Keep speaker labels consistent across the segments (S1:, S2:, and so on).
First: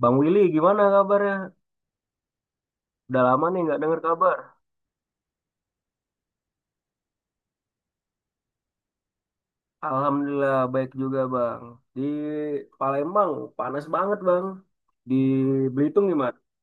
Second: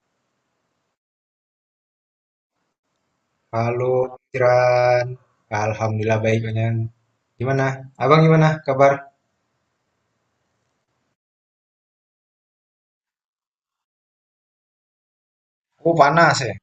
S1: Bang Willy, gimana kabarnya? Udah lama nih nggak
S2: Halo,
S1: dengar kabar.
S2: Tiran. Alhamdulillah baik, Bang. Gimana? Abang gimana kabar?
S1: Alhamdulillah baik juga Bang. Di Palembang panas banget Bang. Di
S2: Oh,
S1: Belitung gimana?
S2: panas ya.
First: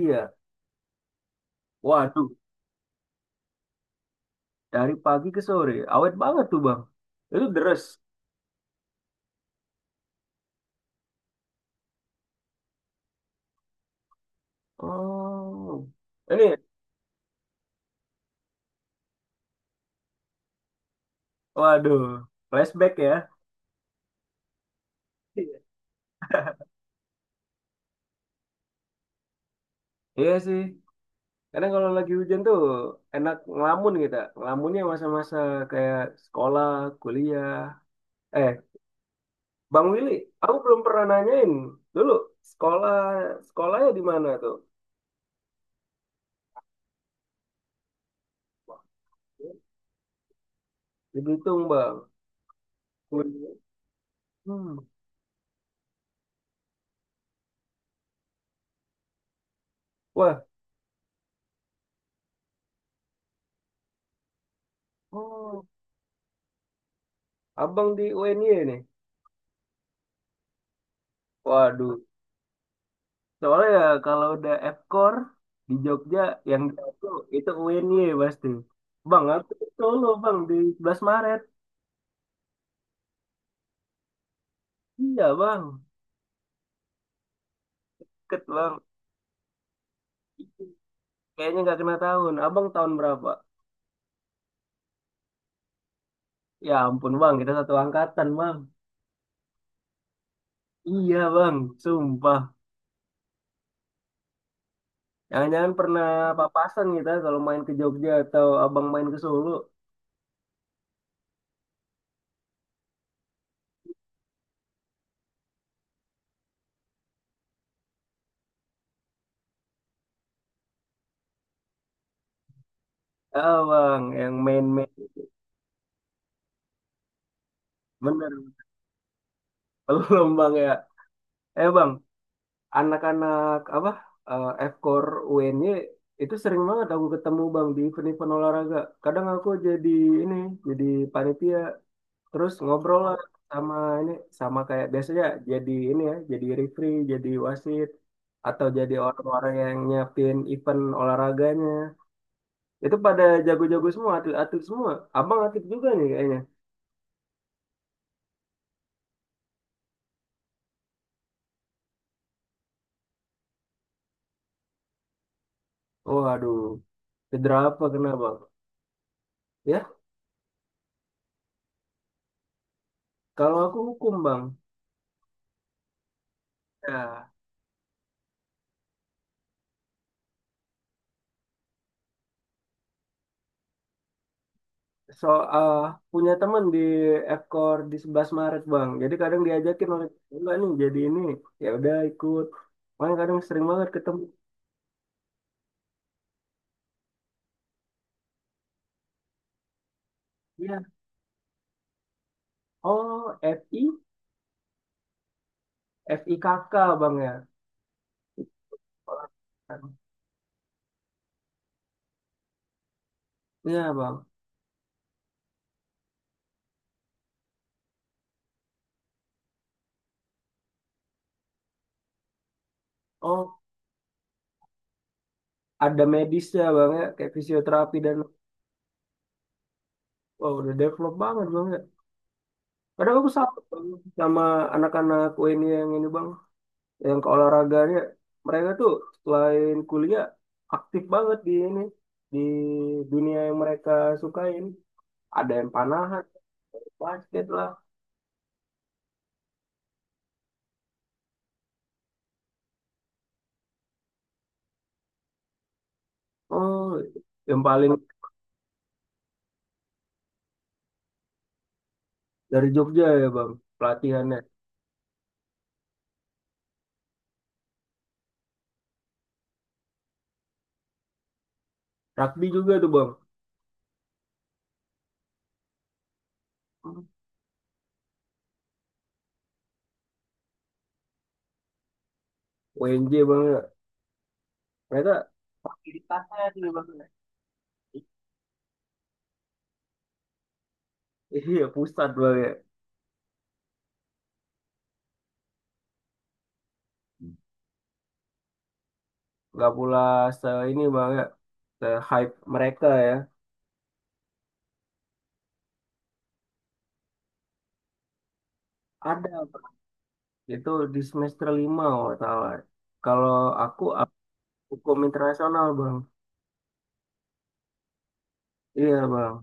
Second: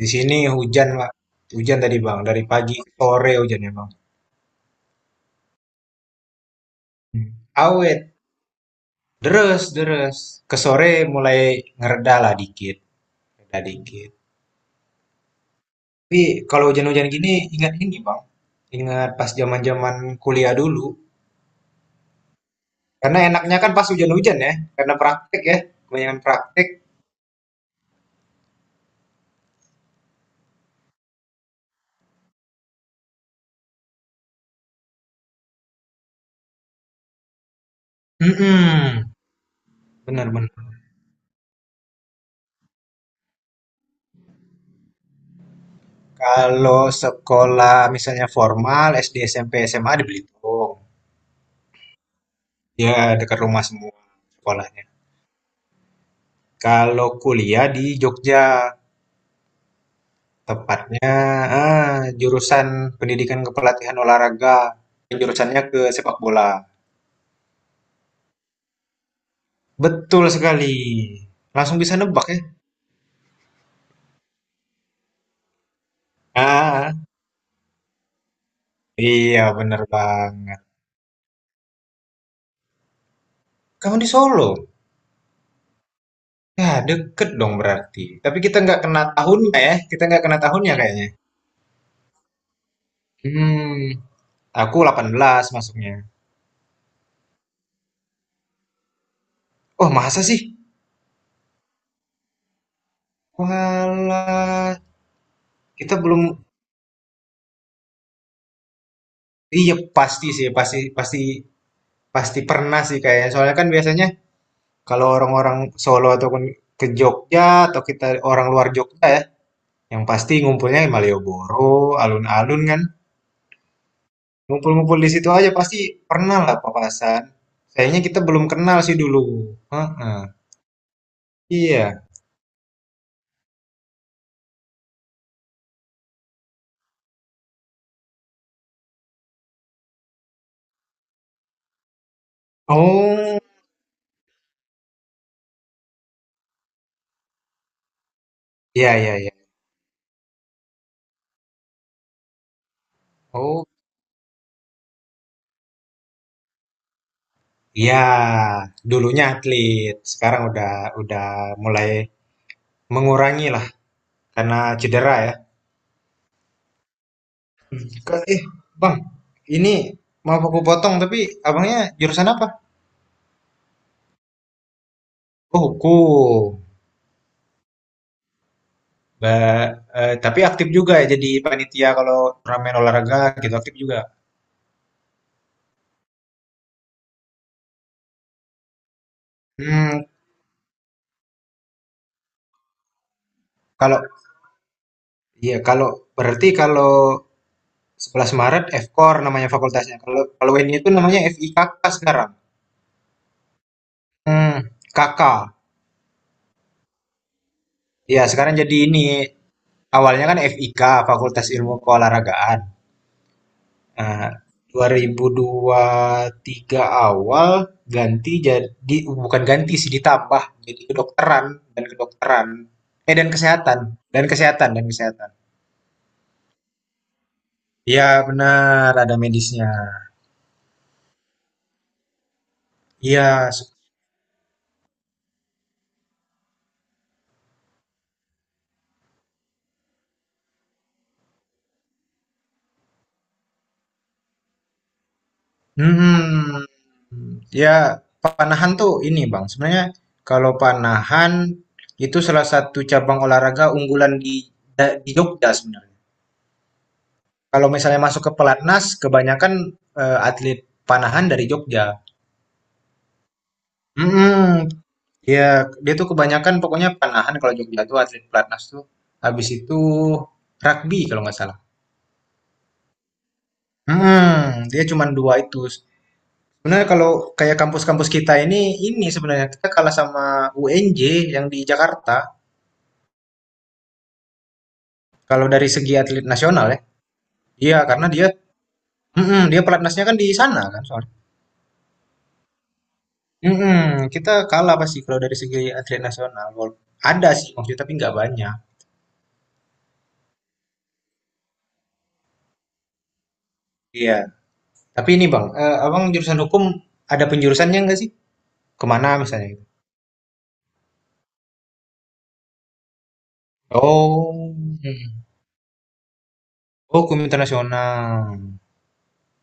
S2: Di sini hujan, Pak. Hujan tadi, Bang.
S1: Waduh,
S2: Dari pagi ke sore hujannya, Bang.
S1: dari pagi ke sore awet banget tuh Bang. Itu deres.
S2: Awet. Deres, deres. Ke sore mulai ngereda lah dikit. Reda dikit.
S1: Oh,
S2: Tapi
S1: ini
S2: kalau hujan-hujan gini, ingat ini, Bang. Ingat pas zaman-zaman kuliah dulu.
S1: waduh, flashback ya.
S2: Karena enaknya kan pas hujan-hujan ya. Karena praktek ya.
S1: Iya
S2: Kebanyakan praktek.
S1: Iya sih. Kadang kalau lagi hujan tuh enak ngelamun kita. Ngelamunnya masa-masa kayak sekolah, kuliah. Eh,
S2: Mm-mm.
S1: Bang Willy,
S2: Bener, bener.
S1: aku belum pernah nanyain dulu sekolah sekolahnya di mana tuh?
S2: Kalau sekolah misalnya formal SD, SMP, SMA di Belitung.
S1: Di Belitung, Bang.
S2: Ya dekat rumah semua
S1: Hmm.
S2: sekolahnya. Kalau kuliah di Jogja,
S1: Wah,
S2: tepatnya jurusan Pendidikan Kepelatihan Olahraga. Jurusannya
S1: oh,
S2: ke sepak bola.
S1: Abang di UNY nih.
S2: Betul sekali. Langsung bisa
S1: Waduh,
S2: nebak ya.
S1: soalnya ya kalau udah Fkor di Jogja yang
S2: Ah,
S1: itu itu UNY pasti. Bang,
S2: iya
S1: aku di
S2: bener
S1: Solo, Bang, di
S2: banget.
S1: 11 Maret.
S2: Kamu di Solo?
S1: Iya, Bang.
S2: Ya, deket dong berarti. Tapi
S1: Ket,
S2: kita
S1: Bang.
S2: nggak kena tahunnya ya. Kita nggak kena tahunnya kayaknya.
S1: Kayaknya nggak kena tahun. Abang tahun berapa?
S2: Hmm, aku 18 masuknya.
S1: Ya ampun, Bang, kita satu angkatan, Bang.
S2: Oh, masa sih?
S1: Iya, Bang, sumpah.
S2: Walah,
S1: Jangan-jangan
S2: kita
S1: pernah
S2: belum
S1: papasan kita kalau main ke Jogja atau abang main ke Solo.
S2: iya pasti sih, pasti pasti pasti pernah sih kayaknya. Soalnya kan biasanya kalau orang-orang Solo ataupun ke Jogja atau kita orang luar Jogja ya, yang pasti ngumpulnya di Malioboro, alun-alun kan.
S1: Ah, bang, yang main-main.
S2: Ngumpul-ngumpul di situ aja pasti pernah lah papasan. Sayangnya kita belum
S1: Bener,
S2: kenal sih dulu. Heeh.
S1: belum bang ya. Eh bang,
S2: Iya.
S1: anak-anak apa, F-Core UNY itu sering banget aku ketemu bang di event-event olahraga. Kadang aku jadi ini, jadi panitia. Terus ngobrol lah
S2: Oh,
S1: sama ini, sama kayak biasanya jadi ini ya, jadi referee, jadi wasit. Atau
S2: iya
S1: jadi
S2: iya iya.
S1: orang-orang yang nyiapin event olahraganya. Itu pada
S2: Oh,
S1: jago-jago semua, atlet-atlet semua. Abang atlet juga nih kayaknya.
S2: iya. Dulunya atlet, sekarang udah mulai mengurangi lah karena cedera ya.
S1: Oh, aduh. Cedera apa kena, Bang?
S2: Eh, Bang,
S1: Ya,
S2: ini mau aku potong, tapi abangnya jurusan apa?
S1: kalau aku hukum, Bang.
S2: Oh, hukum.
S1: Ya,
S2: Ba- eh, tapi aktif juga ya jadi panitia kalau turnamen olahraga gitu aktif juga.
S1: so, ah, punya teman di Ekor di 11 Maret, Bang. Jadi kadang diajakin
S2: Hmm,
S1: oleh enggak nih, jadi ini. Ya udah ikut. Makanya kadang sering banget
S2: kalau
S1: ketemu.
S2: iya kalau berarti kalau 11 Maret FKOR namanya fakultasnya. Kalau kalau ini
S1: Iya.
S2: itu namanya FIKK sekarang.
S1: Oh, FI?
S2: Hmm, KK.
S1: FI kakak, Bang ya.
S2: Ya, sekarang jadi ini awalnya kan FIK Fakultas Ilmu Keolahragaan.
S1: Iya,
S2: Nah,
S1: Bang.
S2: 2003 awal ganti jadi, bukan ganti sih, ditambah jadi kedokteran dan kedokteran eh dan
S1: Oh,
S2: kesehatan dan kesehatan dan kesehatan.
S1: ada medisnya, Bang ya. Kayak fisioterapi
S2: Iya
S1: dan...
S2: benar ada medisnya.
S1: Oh, udah develop banget, Bang ya? Kadang aku
S2: Iya.
S1: salut Bang, sama anak-anak UIN yang ini bang, yang keolahragaannya. Mereka tuh selain kuliah aktif banget di ini, di dunia yang mereka sukain. Ada yang panahan,
S2: Hmm.
S1: basket lah.
S2: Ya panahan tuh ini Bang. Sebenarnya kalau panahan itu salah satu cabang olahraga unggulan di di Jogja sebenarnya.
S1: Oh, yang
S2: Kalau
S1: paling
S2: misalnya masuk ke pelatnas kebanyakan atlet panahan dari Jogja.
S1: dari Jogja ya bang,
S2: Mhm,
S1: pelatihannya.
S2: iya, dia tuh kebanyakan pokoknya panahan kalau Jogja tuh atlet pelatnas tuh. Habis itu rugby kalau nggak salah.
S1: Rugby juga tuh bang,
S2: Mhm, dia cuma dua itu. Sebenarnya kalau kayak kampus-kampus kita ini sebenarnya kita kalah sama UNJ yang di Jakarta.
S1: UNJ bang. Ya, mereka
S2: Kalau dari segi atlet
S1: fasilitasnya
S2: nasional
S1: tuh
S2: ya,
S1: bang.
S2: iya karena dia pelatnasnya kan di sana kan soalnya.
S1: Iya, pusat bang ya.
S2: Mhm, kita kalah pasti kalau dari segi atlet nasional. Ada sih maksudnya tapi nggak banyak.
S1: Nggak pula se ini bang ya, se hype mereka ya.
S2: Iya. Tapi ini bang, abang jurusan hukum ada penjurusannya nggak sih? Kemana
S1: Ada
S2: misalnya gitu?
S1: Itu di semester lima kalau nggak salah. Kalau aku
S2: Oh,
S1: hukum
S2: Mhm.
S1: internasional bang.
S2: Oh, hukum internasional.
S1: Iya bang.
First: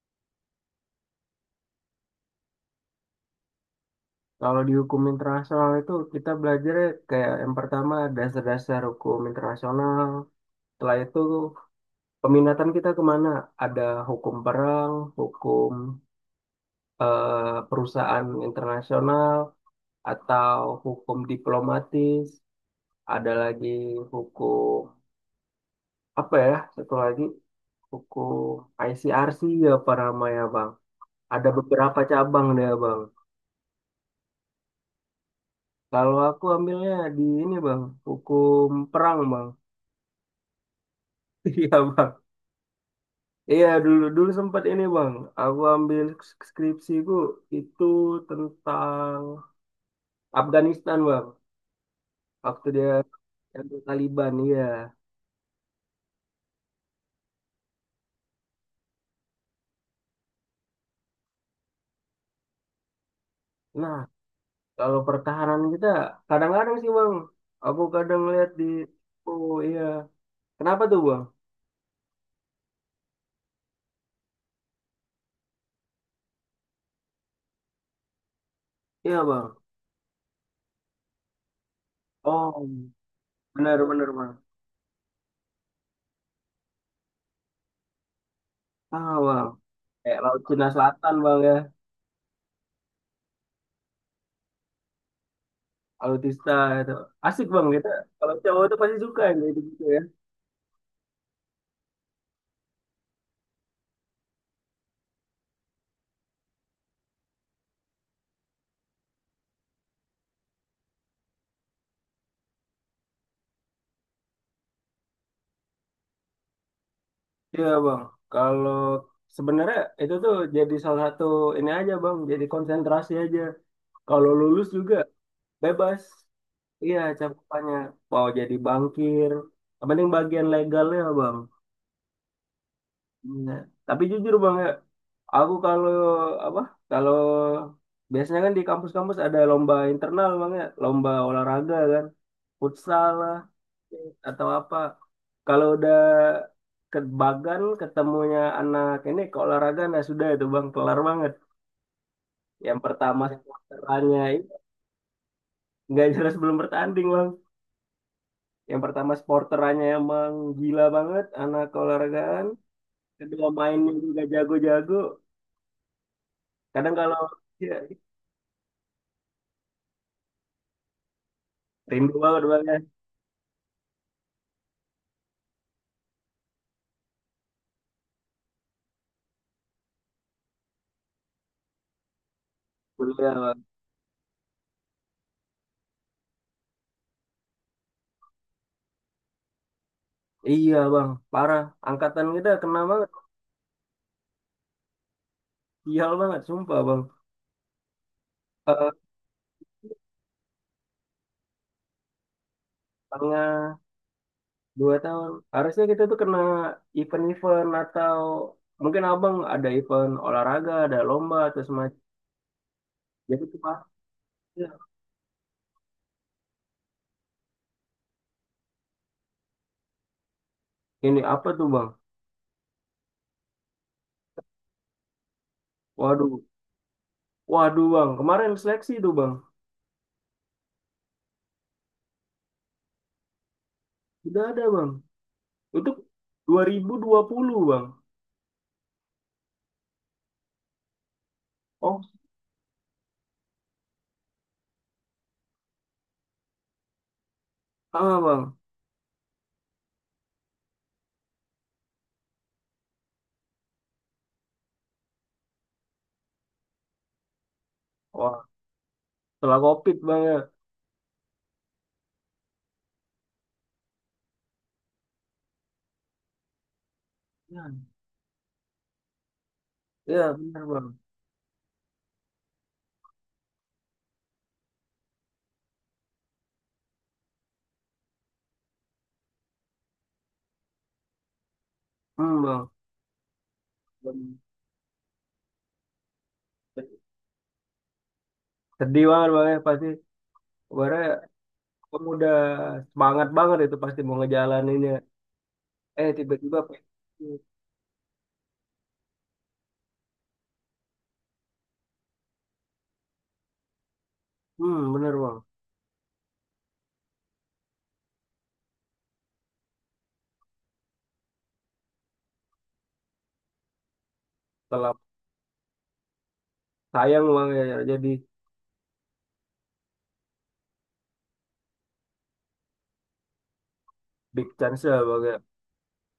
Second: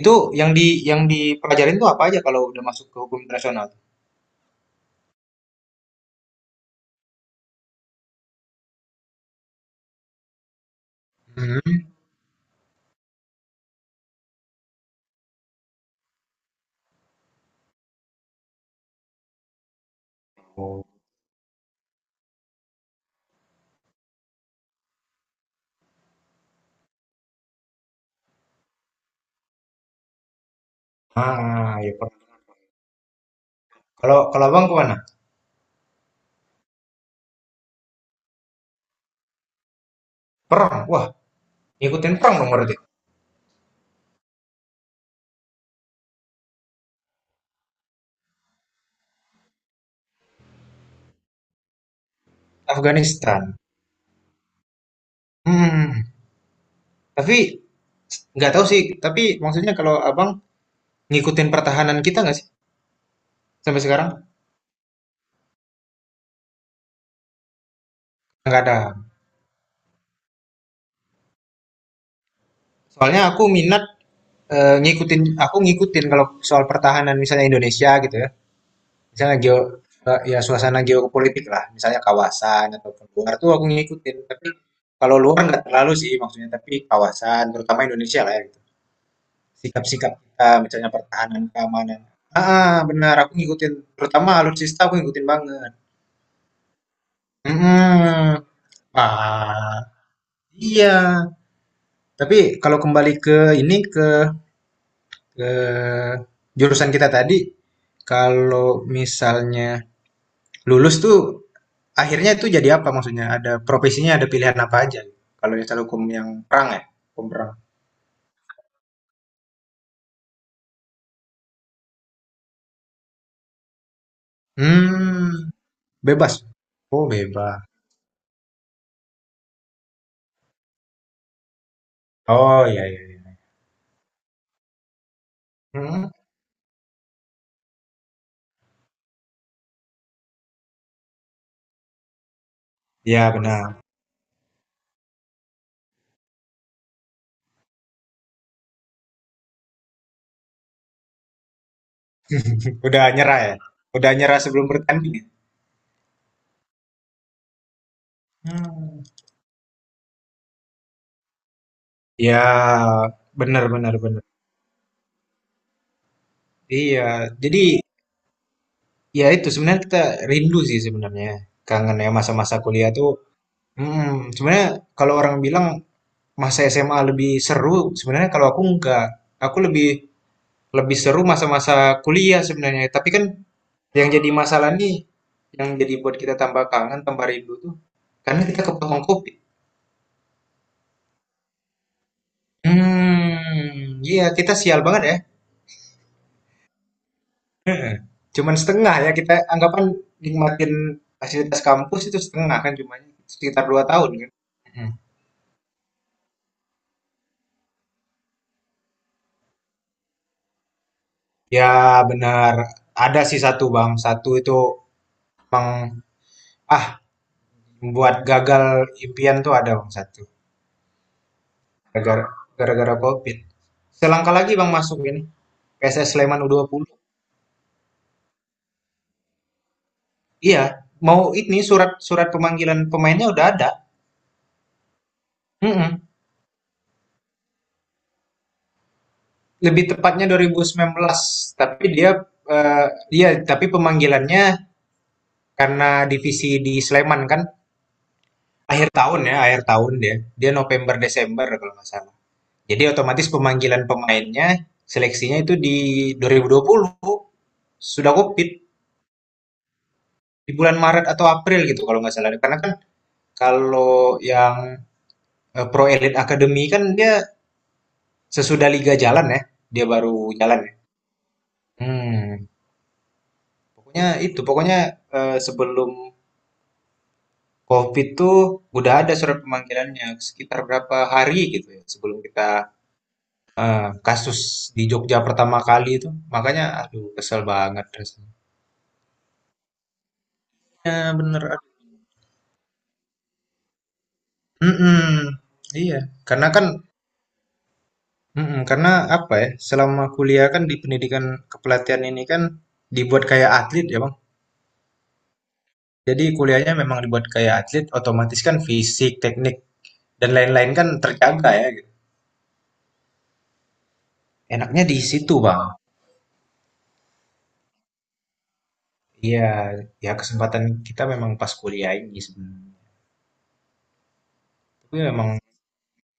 S2: Itu yang dipelajarin tuh apa aja kalau udah masuk ke hukum internasional?
S1: Kalau di hukum internasional itu kita belajar kayak yang pertama dasar-dasar hukum internasional. Setelah itu
S2: Mhm.
S1: peminatan kita kemana? Ada hukum perang, hukum perusahaan internasional, atau
S2: Oh,
S1: hukum diplomatis. Ada lagi hukum apa ya? Satu lagi hukum ICRC ya para maya. Ada
S2: ah, ya
S1: beberapa
S2: per-
S1: cabang deh, Bang.
S2: Kalau kalau abang kemana?
S1: Kalau aku ambilnya di ini, Bang, hukum perang, Bang.
S2: Perang. Wah,
S1: Iya,
S2: ngikutin
S1: Bang.
S2: perang dong berarti.
S1: Iya, dulu dulu sempat ini, Bang. Aku ambil skripsiku itu tentang Afghanistan, Bang. Waktu dia
S2: Afghanistan.
S1: Yang Taliban, iya.
S2: Hmm. Tapi nggak tahu sih. Tapi maksudnya kalau abang ngikutin pertahanan kita nggak sih sampai
S1: Nah,
S2: sekarang?
S1: kalau pertahanan kita kadang-kadang sih, Bang. Aku kadang lihat
S2: Nggak
S1: di
S2: ada.
S1: oh iya. Kenapa tuh, Bang?
S2: Soalnya aku minat ngikutin. Aku ngikutin kalau soal pertahanan misalnya Indonesia gitu ya.
S1: Iya,
S2: Misalnya
S1: Bang.
S2: ya suasana geopolitik lah, misalnya
S1: Oh,
S2: kawasan ataupun luar tuh aku
S1: benar-benar,
S2: ngikutin,
S1: Bang.
S2: tapi kalau luar nggak terlalu sih maksudnya, tapi kawasan terutama Indonesia lah ya gitu.
S1: Ah, Bang.
S2: Sikap-sikap
S1: Kayak Laut
S2: kita
S1: Cina
S2: misalnya
S1: Selatan, Bang
S2: pertahanan,
S1: ya.
S2: keamanan. Benar, aku ngikutin, terutama alutsista aku ngikutin banget.
S1: Alutista itu asik bang, kita
S2: Mhm.
S1: kalau cowok tuh pasti suka yang kayak
S2: Wah,
S1: gitu ya.
S2: iya. Tapi kalau kembali ke ini, ke jurusan kita tadi, kalau misalnya lulus tuh akhirnya itu jadi apa maksudnya? Ada profesinya, ada pilihan apa aja? Kalau jasa hukum yang perang ya, hukum perang.
S1: Iya bang, kalau sebenarnya itu tuh jadi salah satu ini aja bang, jadi konsentrasi aja. Kalau lulus juga
S2: Hmm,
S1: bebas,
S2: Bebas.
S1: iya
S2: Oh, bebas.
S1: cakupannya, mau jadi bankir, yang penting bagian legalnya bang.
S2: Oh, iya iya. Iya.
S1: Iya. Tapi jujur bang ya, aku kalau
S2: Hmm,
S1: apa, kalau biasanya kan di kampus-kampus ada lomba internal bang ya, lomba olahraga kan, futsal
S2: Ya
S1: lah
S2: benar.
S1: atau apa. Kalau udah ke Bagan ketemunya anak ini ke olahraga, nah sudah itu bang, kelar banget. Yang
S2: Udah
S1: pertama
S2: nyerah ya? Udah
S1: sporterannya
S2: nyerah
S1: ini,
S2: sebelum bertanding ya?
S1: nggak jelas, belum bertanding bang. Yang
S2: Hmm.
S1: pertama sporterannya emang gila banget anak keolahragaan,
S2: Ya,
S1: kedua
S2: benar
S1: mainnya
S2: benar
S1: juga
S2: benar.
S1: jago-jago. Kadang
S2: Iya,
S1: kalau
S2: jadi
S1: ya,
S2: ya itu sebenarnya kita rindu sih sebenarnya. Kangen ya
S1: rindu banget
S2: masa-masa
S1: bang ya
S2: kuliah tuh. Sebenarnya kalau orang bilang masa SMA lebih seru, sebenarnya kalau aku enggak. Aku lebih Lebih seru masa-masa kuliah sebenarnya, tapi kan
S1: kuliah bang.
S2: yang jadi masalah nih, yang jadi buat kita tambah kangen, tambah rindu tuh, karena kita kepotong kopi.
S1: Iya bang, parah, angkatan kita kena banget.
S2: Iya kita sial banget ya.
S1: Sial banget sumpah bang.
S2: Cuman
S1: Eh,
S2: setengah ya kita anggapan nikmatin fasilitas kampus itu setengah kan cuma sekitar
S1: tengah
S2: 2 tahun kan. Mhm.
S1: 2 tahun. Harusnya kita tuh kena event-event atau mungkin abang ada event olahraga, ada lomba atau
S2: Ya
S1: semacam.
S2: benar, ada sih
S1: Jadi tuh
S2: satu bang,
S1: pasti.
S2: satu itu emang ah membuat gagal impian tuh ada bang satu,
S1: Ini apa tuh bang?
S2: gara-gara gara-gara COVID. Selangkah lagi bang masuk ini. PSS
S1: Waduh,
S2: Sleman U20.
S1: waduh bang. Kemarin seleksi tuh bang.
S2: Iya, mau ini surat surat pemanggilan pemainnya udah ada.
S1: Sudah ada bang. Itu dua
S2: Mm-mm.
S1: 2020 bang.
S2: Lebih tepatnya 2019, tapi
S1: Oh,
S2: dia eh, iya, tapi pemanggilannya karena divisi di Sleman kan
S1: sama bang.
S2: akhir tahun ya, akhir tahun dia. Dia November Desember kalau nggak salah. Jadi otomatis pemanggilan pemainnya seleksinya itu di 2020 sudah
S1: Wah,
S2: COVID
S1: setelah COVID bang ya.
S2: di bulan Maret atau April gitu kalau nggak salah. Karena kan kalau yang Pro Elite Academy kan dia
S1: Ya,
S2: sesudah liga jalan ya, dia baru
S1: ya,
S2: jalan
S1: benar
S2: ya?
S1: bang.
S2: Hmm, Pokoknya itu, pokoknya sebelum COVID tuh udah ada surat pemanggilannya sekitar berapa hari gitu ya sebelum
S1: Hmm
S2: kita
S1: bang.
S2: kasus di Jogja pertama kali itu. Makanya aduh kesel banget rasanya.
S1: Sedih banget bang ya pasti. Kemarin
S2: Ya bener. Aduh.
S1: kamu udah semangat banget, itu pasti mau ngejalaninnya.
S2: Mm-mm. Iya,
S1: Eh
S2: karena kan
S1: tiba-tiba.
S2: mm-mm, karena apa ya? Selama kuliah kan di pendidikan kepelatihan ini kan dibuat kayak atlet ya, Bang.
S1: Hmm bener bang.
S2: Jadi kuliahnya memang dibuat kayak atlet, otomatis kan fisik, teknik, dan lain-lain kan terjaga ya gitu. Enaknya
S1: Setelah
S2: di situ, Bang.
S1: sayang bang ya ya. Jadi
S2: Iya, ya kesempatan kita memang pas kuliah ini sebenarnya.
S1: big chance ya
S2: Tapi
S1: bang
S2: memang
S1: ya.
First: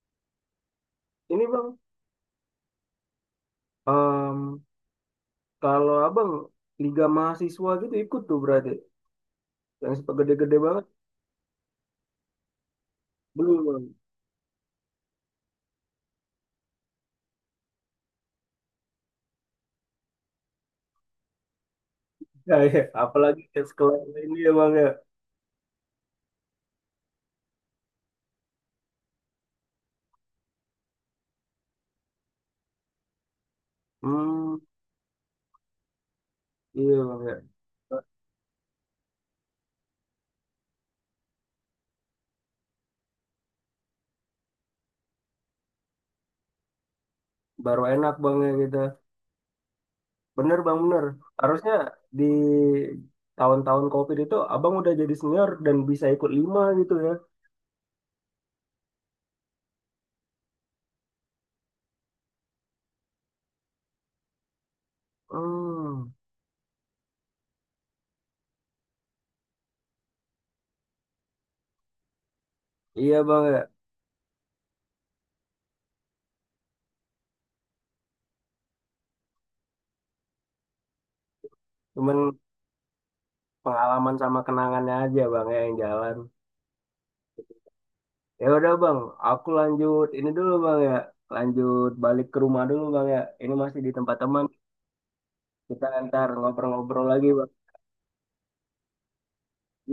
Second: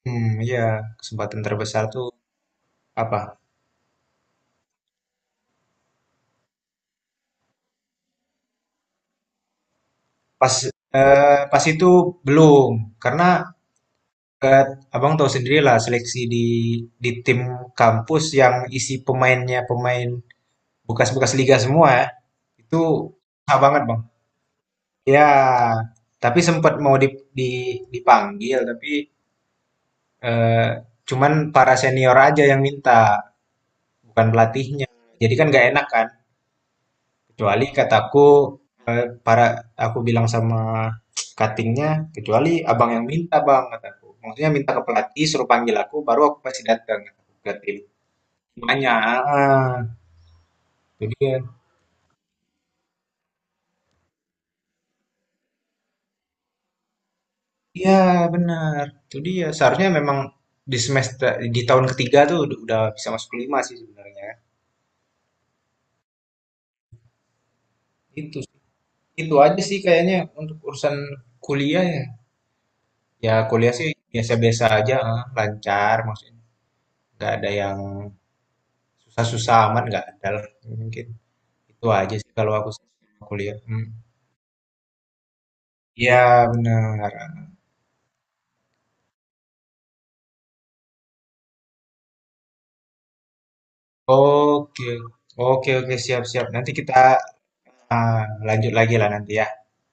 S2: ya kesempatan
S1: Ini bang,
S2: terbesar tuh apa?
S1: em, kalau abang Liga Mahasiswa gitu ikut tuh berarti yang sepak
S2: Pas
S1: gede-gede banget,
S2: pas itu belum karena
S1: belum bang.
S2: eh, Abang tahu sendiri lah seleksi di tim kampus yang isi pemainnya pemain bekas-bekas liga semua ya.
S1: Ya, ya.
S2: Itu
S1: Apalagi
S2: susah
S1: ke
S2: banget,
S1: sekolah
S2: Bang.
S1: ini ya bang ya.
S2: Ya, tapi sempat mau di, dipanggil tapi Eee, cuman para senior aja yang minta, bukan
S1: Hmm,
S2: pelatihnya. Jadi kan nggak enak kan.
S1: iya bang ya.
S2: Kecuali kataku, eee, para aku bilang sama cutting "Kecuali abang yang minta bang," kataku. Maksudnya minta ke pelatih, suruh panggil aku, baru aku pasti datang kataku, ke tim.
S1: Baru enak bang ya kita.
S2: Banyak heeh,
S1: Bener bang bener.
S2: itu dia.
S1: Harusnya di tahun-tahun COVID itu abang udah jadi senior dan bisa ikut lima gitu ya.
S2: Iya, benar. Itu dia, seharusnya memang di semester di tahun ketiga tuh udah bisa masuk ke sih sebenarnya.
S1: Hmm,
S2: Itu Itu aja sih kayaknya untuk urusan kuliah ya.
S1: iya
S2: Ya
S1: bang ya.
S2: kuliah sih biasa-biasa aja, lancar maksudnya. Nggak ada yang susah-susah amat, nggak ada lah. Mungkin itu aja
S1: Cuman
S2: sih kalau aku sih sama kuliah. Hmm.
S1: pengalaman sama kenangannya aja bang ya yang jalan.
S2: Iya benar.
S1: Ya udah bang, aku lanjut ini dulu bang ya, lanjut balik ke rumah dulu bang ya. Ini masih di tempat teman,
S2: Oke, oke,
S1: kita
S2: oke,
S1: ntar
S2: siap-siap. Nanti
S1: ngobrol-ngobrol
S2: kita
S1: lagi bang.
S2: ah, lanjut lagi lah nanti ya.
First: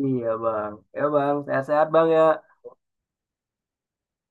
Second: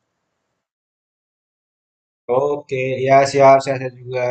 S1: Iya bang, ya bang, sehat-sehat bang ya.
S2: Oke, ya siap, saya juga.